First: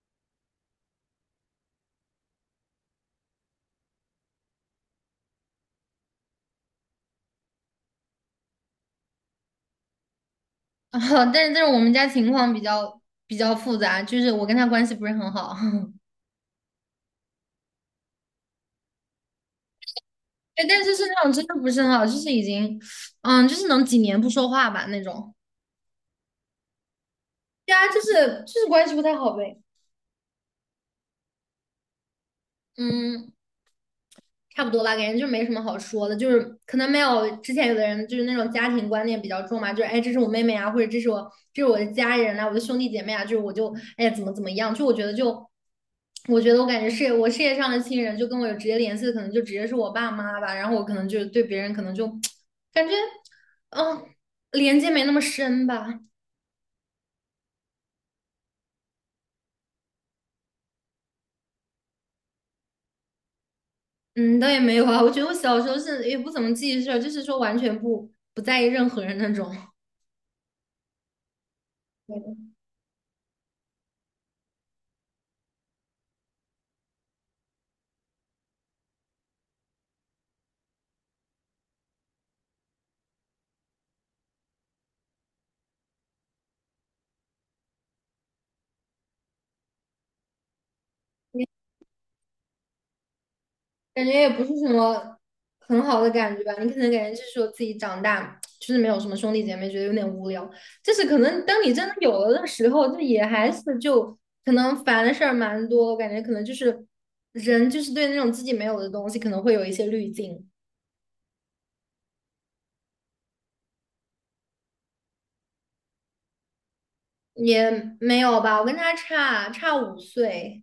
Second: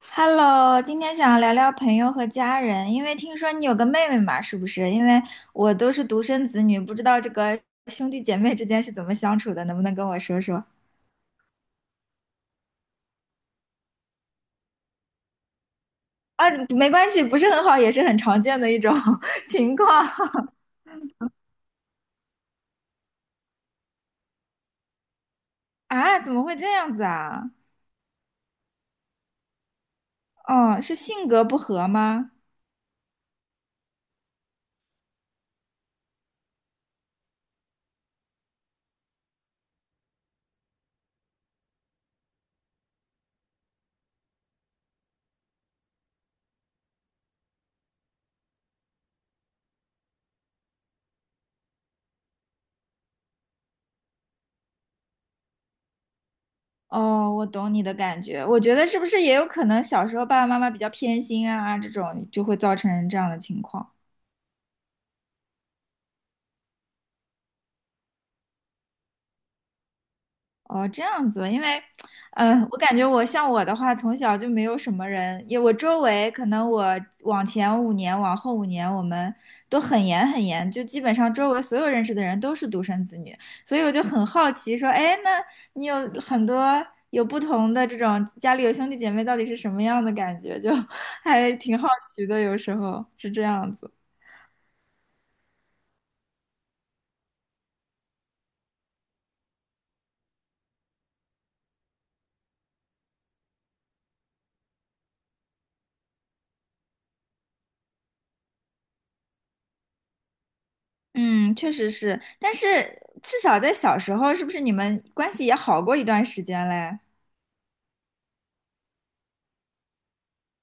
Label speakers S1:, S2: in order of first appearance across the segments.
S1: Hello，今天想要聊聊朋友和家人，因为听说你有个妹妹嘛，是不是？因为我都是独生子女，不知道这个兄弟姐妹之间是怎么相处的，能不能跟我说说？
S2: 但是但是我们家情况比较复杂，就是我跟他关系不是很好，
S1: 啊，没关系，不是很好，也是很常见的一种 情况
S2: 对，但是是那种真的不是很好，就是已经，就是能几年不说话吧那种，
S1: 啊，怎么会这样子啊？
S2: 对啊，就是关系不太好呗，
S1: 哦，是性格不合吗？
S2: 嗯。差不多吧，感觉就没什么好说的，就是可能没有之前有的人就是那种家庭观念比较重嘛，就是哎，这是我妹妹啊，或者这是我的家人啊，我的兄弟姐妹啊，就是我就哎呀怎么怎么样，就我觉得就我觉得我感觉是我事业上的亲人，就跟我有直接联系的，可能就直接是我爸妈吧，然后我可能就对别人可能就感觉嗯连接没那么深吧。
S1: 哦，我懂你的感觉，我觉得是不是也有可能小时候爸爸妈妈比较偏心啊，这种就会造成这样的情况。
S2: 嗯，倒也没有啊，我觉得我小时候是也不怎么记事儿就是说完全不在意任何人那种。
S1: 哦，这样子，因为，嗯，我感觉我像我的话，从小就没有什么人，也我周围可能我往前五年，往后五年，我们都很严，就基本上周围所有认识的人都是独生子女，所以我就很好奇，说，哎，那你有很多有不同的这种家里有兄弟姐妹，到底是什么样的感觉？就 还挺好奇的，有时候是这样子。
S2: 感觉也不是什么很好的感觉吧。你可能感觉就是说自己长大，就是没有什么兄弟姐妹，觉得有点无聊。就是可能当你真的有了的时候，就也还是就可能烦的事儿蛮多。我感觉可能就是人就是对那种自己没有的东西，可能会有一些滤镜。
S1: 嗯，确实是，但是至少在小时候，是不是你们关系也好过一段时间嘞？
S2: 也没有吧，我跟他差五岁，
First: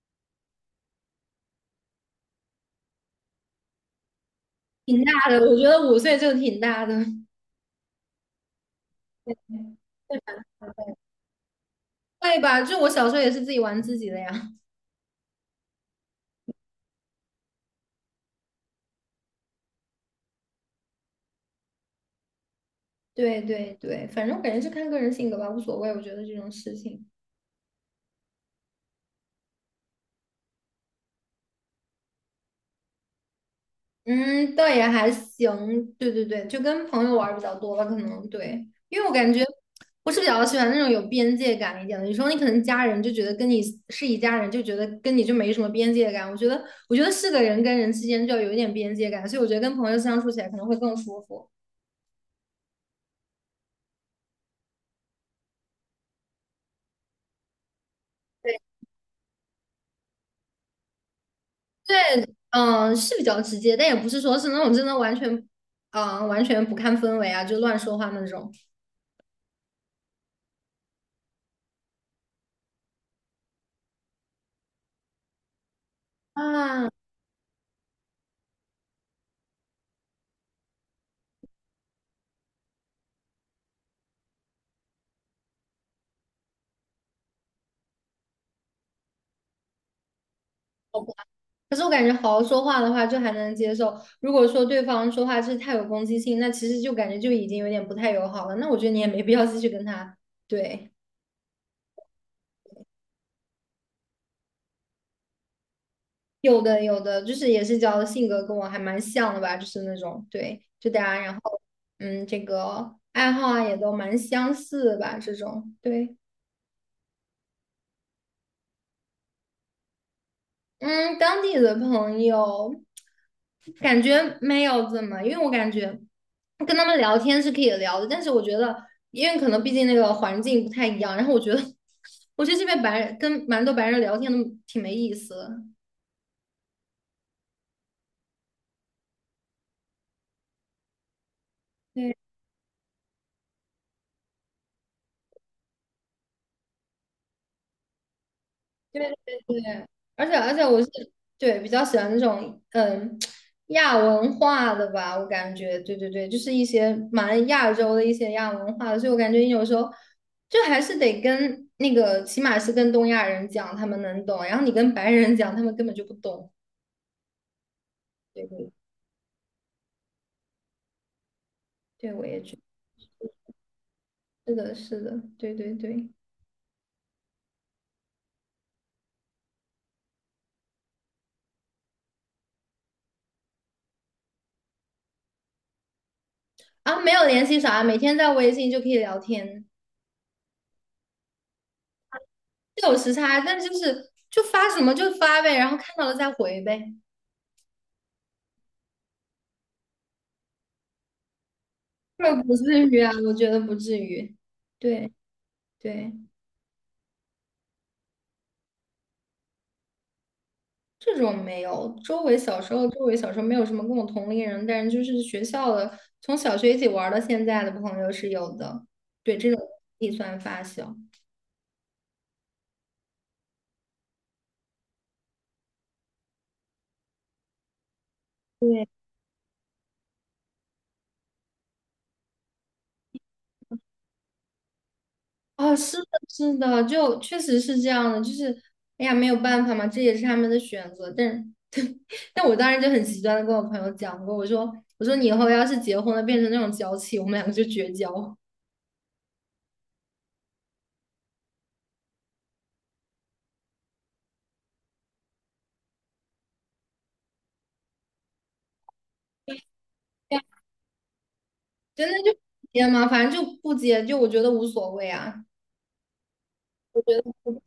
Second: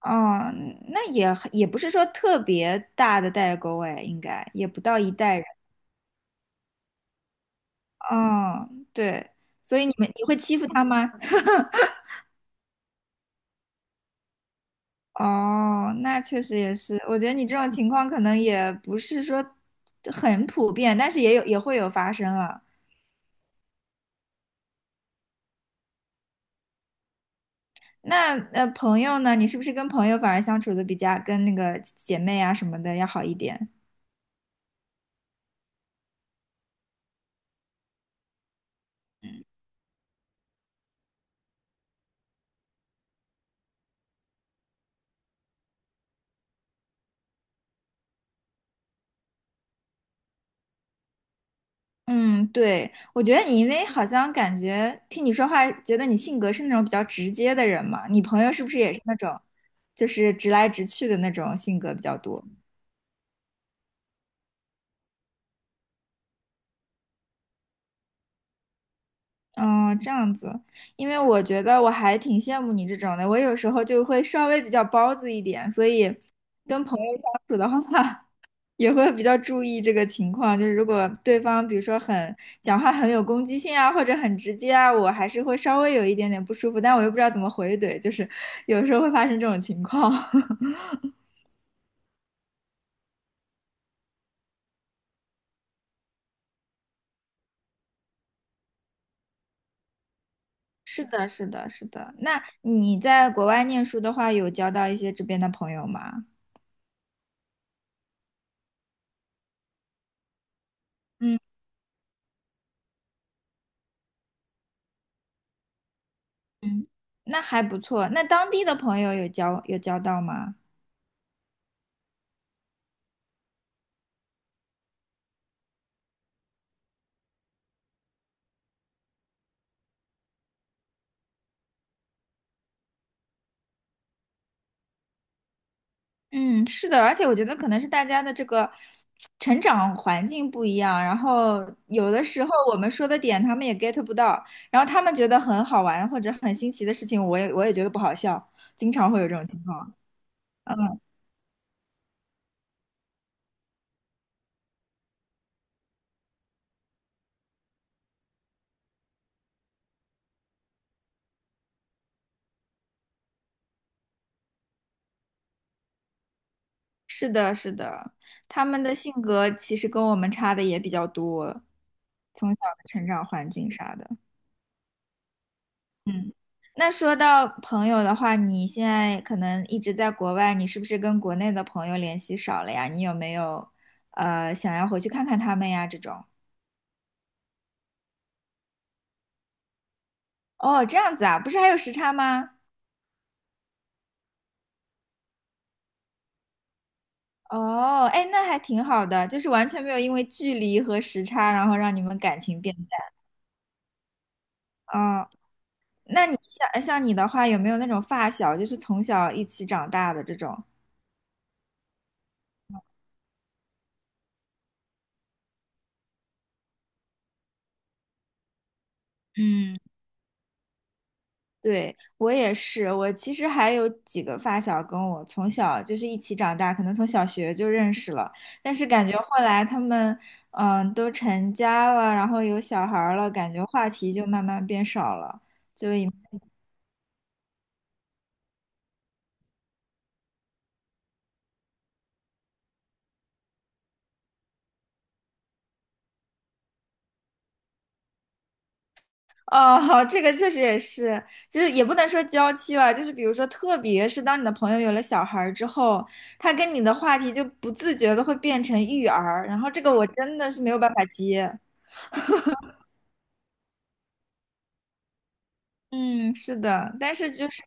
S1: 哦，那也不是说特别大的代沟哎，应该也不到
S2: 挺
S1: 一
S2: 大
S1: 代
S2: 的。
S1: 人。
S2: 我觉得五岁就挺大的。
S1: 哦，对，所以你会欺负他 吗？
S2: 会吧，就我小时候也是自己玩自己的呀。
S1: 哦，那确实也是，我觉得你这种情况可能也不是说很普遍，但是也会有发生啊。
S2: 对对对，反正我感觉是看个人性格吧，无所谓。我觉得这种事情，
S1: 那朋友呢？你是不是跟朋友反而相处的比较跟那个姐妹啊什么的要好一点？
S2: 嗯，倒也还行。对对对，就跟朋友玩儿比较多吧，可能对，因为我感觉我是比较喜欢那种有边界感一点的。有时候你可能家人就觉得跟你是一家人，就觉得跟你就没什么边界感。我觉得，我觉得是个人跟人之间就要有一点边界感，所以我觉得跟朋友相处起来可能会更舒服。
S1: 嗯，对，我觉得你因为好像感觉听你说话，觉得你性格是那种比较直接的人嘛，你朋友
S2: 对
S1: 是不是也是那种，就是直来直去的那种性格比较
S2: 对，
S1: 多？
S2: 嗯，是比较直接，但也不是说是那种真的完全，完全不看氛围啊，就乱说话那种。
S1: 嗯，这样子，因为我觉得我还挺羡慕你这种的，我有时候就会稍微比较包子一点，所以跟
S2: 啊，
S1: 朋友相处的话，也会比较注意这个情况。就是如果对方比如说很讲话很有攻击性啊，或者很直接啊，我还是会稍微有一点点不舒服，但我又不知道怎么回怼，就是有时候会发生这种情况。
S2: 可是我感觉好好说话的话，就还能接受。如果说对方说话就是太有攻击性，那其实就感觉就已经有点不太友好了。那我觉得你也没必要继续跟他。对，
S1: 是的，是的，是的。那你在国外念书的话，有交到一些这边的朋友吗？
S2: 有的有的，就是也是交的性格跟我还蛮像的吧，就是那种对，就大家然
S1: 嗯。
S2: 后嗯，这个爱好啊也都蛮相似的吧，这种对。
S1: 嗯，那还不错。那当地的朋友有交到吗？
S2: 嗯，当地的朋友感觉没有怎么，因为我感觉跟他们聊天是可以聊的，但是我觉得，因为可能毕竟那个环境不太一样，然后我觉得，我觉得这边白人跟蛮多白人聊天都挺没意思的。
S1: 嗯，是的，而且我觉得可能是大家的这个成长环境不一样，然后有的时候我们说的点他们也 get 不到，然后他们觉得很好玩或者很新奇的事情，我也觉得不好笑，经
S2: 对
S1: 常会有这种
S2: 对
S1: 情
S2: 对，
S1: 况。
S2: 而且
S1: 嗯，
S2: 我是对比较喜欢那种亚文化的吧，我感觉对对对，就是一些蛮亚洲的一些亚文化的，所以我感觉你有时候就还是得跟那个起码是跟东亚人讲，他们能懂，然后你跟白人讲，他们根本就不懂。
S1: 是的，是的，
S2: 对
S1: 他
S2: 对
S1: 们的性格其实跟我们差的也比较多，
S2: 对，我也
S1: 从
S2: 觉
S1: 小的成长环境啥的。
S2: 得是的，是的，对对对。
S1: 嗯，那说到朋友的话，你现在可能一直在国外，你是不是跟国内的朋友联系少了呀？你有没有想要回去看看他们呀？这种
S2: 啊，没有联系啥，每天在微信就可以聊天，
S1: 哦，这样子啊，不是还有时差吗？
S2: 是有时差，但就是就发什么就发呗，然后看到了再回呗。
S1: 哦，哎，那还挺好的，就是完全没有因为距离和时差，然后让你们感
S2: 那不
S1: 情变
S2: 至于啊，
S1: 淡。
S2: 我觉得不至于。对
S1: 哦，
S2: 对，
S1: 那你像你的话，有没有那种发小，就是从小一起长大的这种？
S2: 这种没有。周围小时候，周围小时候没有什么跟我同龄人，但是就是学校的，从小学一起玩儿到现在的朋友是有的。对，这种
S1: 嗯。
S2: 也算发小。
S1: 对，我也是，我其实还有几个发小跟我从小就是一起长大，可能从小学就认识了，但是
S2: 对，
S1: 感觉后来他们嗯都成家了，然后有小孩儿了，感觉话题就慢慢变少了，
S2: 哦，
S1: 就
S2: 是的，
S1: 也
S2: 是的，就确实是这样的，就是，哎呀，没有办法嘛，这也是他们的选择。但是，但我当时就很极端的跟我朋友讲过，我说，我说你以后要是结婚了，变成那种娇气，我们两个就绝交。
S1: 哦，这个确实也是，就是也不能说娇妻吧，就是比如说，特别是当你的朋友有了小孩儿之后，他跟你的话题就不自觉的会变成育儿，然后这个我真的是没有办法接。
S2: 真的就不接吗？反正就不接，就我觉得无所谓啊。
S1: 嗯，是的，
S2: 我
S1: 但
S2: 觉得
S1: 是就
S2: 不
S1: 是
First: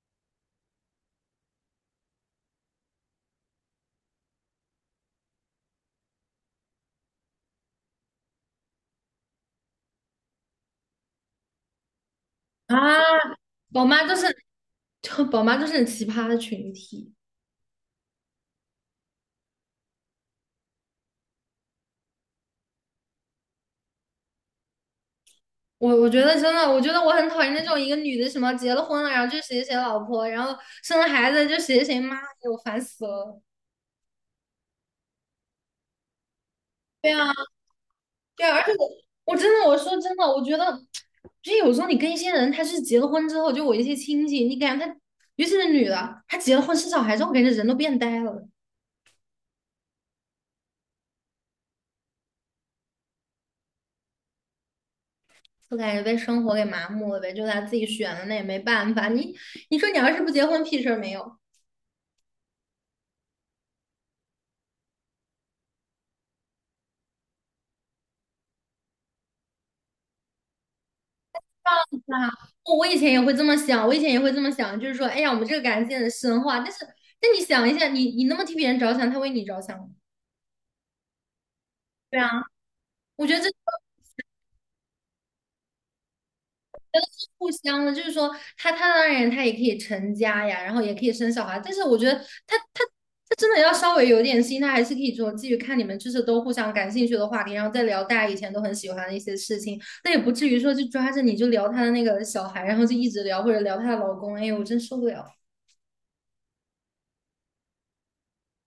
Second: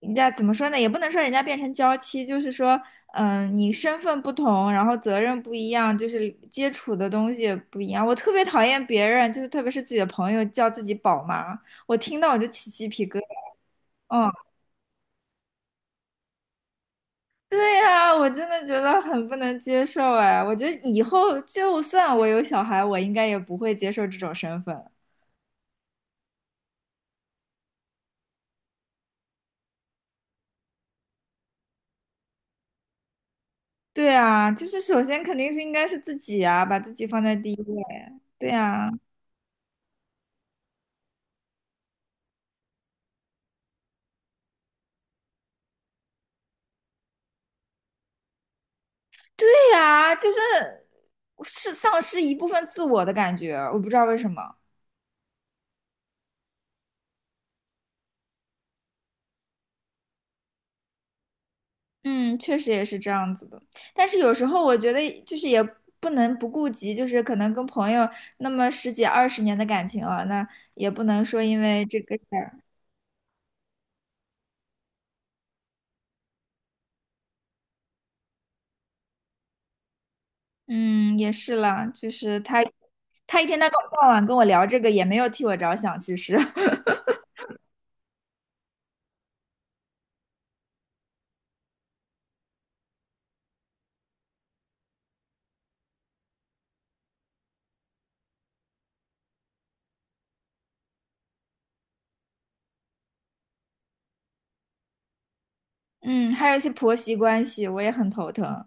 S1: 人家怎么说呢？也不能说人家变成娇妻，就是说，嗯、你身份不同，然后责任不一样，就是接触的东西也不一样。我特别讨厌别人，就是特别是自己的朋友叫自己宝妈，我听到我就起
S2: 啊，
S1: 鸡皮疙瘩。
S2: 宝妈就是
S1: 嗯，
S2: 就宝妈就是很奇葩的群体。
S1: 对呀、我真的觉得很不能接受哎。我觉得以后就算我有小孩，我应该也不会接受这种身份。
S2: 我觉得真的，我觉得我很讨厌那种一个女的什么结了婚了，然后就谁谁老婆，然后生了孩子就谁谁妈，给我烦死了。
S1: 对啊，就是首先肯定是应该是自己啊，把自己
S2: 对
S1: 放
S2: 啊，
S1: 在第一位。
S2: 对
S1: 对
S2: 啊，而且我
S1: 呀、
S2: 我真的我说真的，我觉得就有时候你跟一些人，他是结了婚之后，就我一些亲戚，你感觉他，尤其是女的，她结了婚生小孩之后，我感觉人都变呆了。
S1: 对呀，就是是丧失一部分自我的感觉，我不知道为什么。
S2: 我感觉被生活给麻木了呗，就他自己选的，那也没办法。你说你要是不结婚，屁事儿没有。
S1: 嗯，确实也是这样子的。但是有时候我觉得，就是也不能不顾及，就是可能跟朋友那么十几二十年的感情了，那也不能说因为这个事
S2: 啊，
S1: 儿。
S2: 我以前也会这么想，我以前也会这么想，就是说，哎呀，我们这个感情很深化。但是，但你想一下，你那么替别人着想，他为你着想吗？
S1: 嗯，也是啦，就
S2: 对啊，
S1: 是他
S2: 我觉得
S1: 他一
S2: 这。
S1: 天到晚跟我聊这个，也没有替我着想，其实。
S2: 互相的，就是说他当然他也可以成家呀，然后也可以生小孩，但是我觉得他他他真的要稍微有点心，他还是可以说继续看你们就是都互相感兴趣的话题，然后再聊大家以前都很喜欢的一些事情，那也不至于说就抓着你就聊他的那个小孩，然后就一直聊或者聊他的老公，哎呦，我真受不了。
S1: 嗯，还有一些婆媳关系，我也很头疼。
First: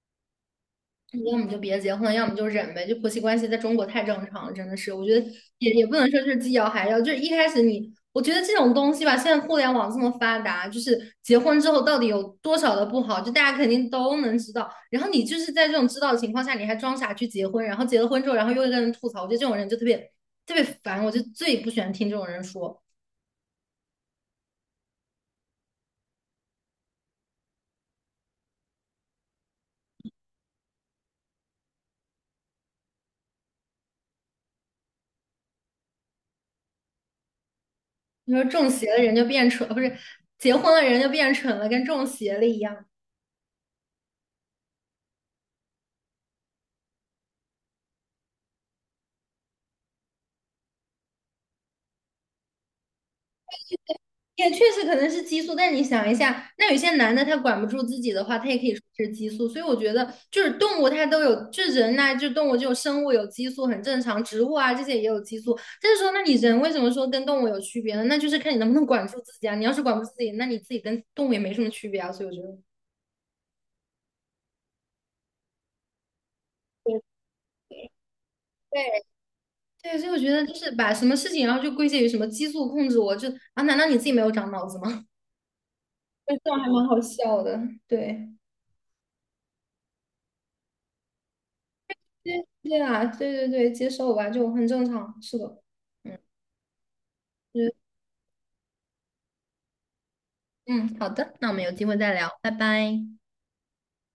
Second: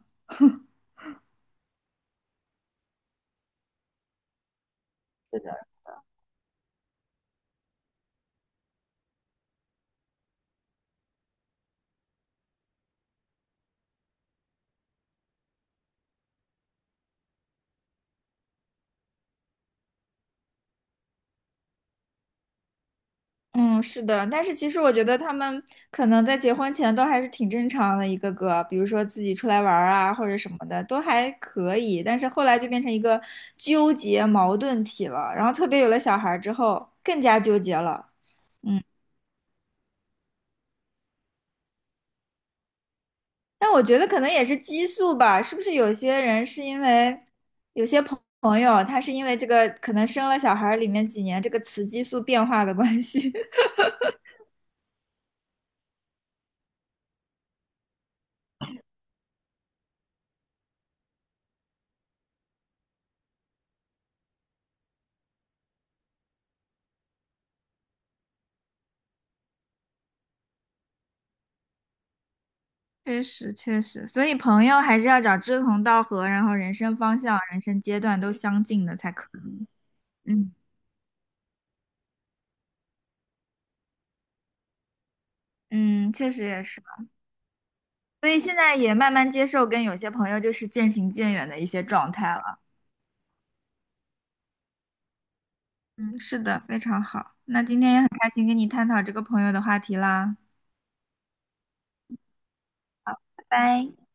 S2: 要么就别结婚，要么就忍呗。就婆媳关系在中国太正常了，真的是，我觉得也也不能说就是既要还要，就是一开始你，我觉得这种东西吧，现在互联网这么发达，就是结婚之后到底有多少的不好，就大家肯定都能知道。然后你就是在这种知道的情况下，你还装傻去结婚，然后结了婚之后，然后又跟人吐槽，我觉得这种人就特别烦，我就最不喜欢听这种人说。
S1: 嗯，是的，但是其实我觉得他们可能在结婚前都还是挺正常的，一个个，比如说自己出来玩儿啊，或者什么的，都还可以。但是后来就变成一个纠结矛盾体了，然后特别有了小孩儿之后，更加纠结了。
S2: 你说中
S1: 嗯，
S2: 邪了人就变蠢，不是结婚了人就变蠢了，跟中邪了一样。
S1: 但我觉得可能也是激素吧，是不是有些人是因为有些朋友，他是因为这个可能生了小孩儿里面几年这个雌激素变化的关系，
S2: 也确实可能是激素，但你想一下，那有些男的他管不住自己的话，他也可以说是激素。所以我觉得，就是动物它都有，就人呐、就动物这种生物有激素很正常，植物啊这些也有激素。但是说，那你人为什么说跟动物有区别呢？那就是看你能不能管住自己啊。你要是管不住自己，那你自己跟动物也没什么区别啊。所以我觉得。
S1: 确实，所以朋友还是要找志同道合，然后人生
S2: 对
S1: 方向、人生阶段都相近的
S2: 对
S1: 才可以。
S2: 对，所以我觉得就
S1: 嗯
S2: 是把什么事情，然后就归结于什么激素控制我，就啊，难道你自己没有长脑子吗？
S1: 嗯，确
S2: 这
S1: 实
S2: 种
S1: 也
S2: 还
S1: 是，
S2: 蛮好笑的，
S1: 所
S2: 对。
S1: 以现在也慢慢接受跟有些朋友就是渐行渐远的一些状态
S2: 对
S1: 了。
S2: 对啊，对对对，接受吧，就很正常，是的，嗯，
S1: 嗯，是的，非常好。
S2: 就
S1: 那
S2: 是
S1: 今天也很开心跟你探讨这个朋友的话题啦，
S2: 嗯，好的，那我们有机会再聊，拜拜。
S1: 拜拜。